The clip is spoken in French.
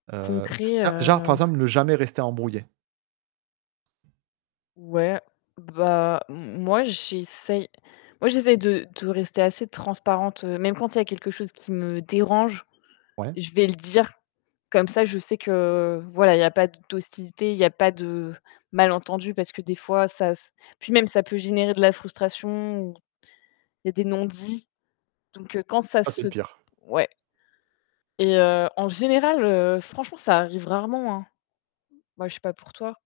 Heu. Concret Là, genre, par heu exemple, ne jamais rester embrouillé. Ouais. Bah m moi, j'essaye, moi, j'essaye de de rester assez transparente, heu, même quand il y a quelque chose qui me dérange Ouais. je vais le dire. Comme ça, je sais que voilà, il y a pas d d'hostilité, il n'y pas de mal entendu, parce que des fois, ça s puis même ça peut générer de la frustration ou il y a des non dits. Donc heu, quand ça Ça, c'est se le pire. ouais. Et heu, en général, heu, franchement, ça arrive rarement hein. Moi, je sais pas pour toi.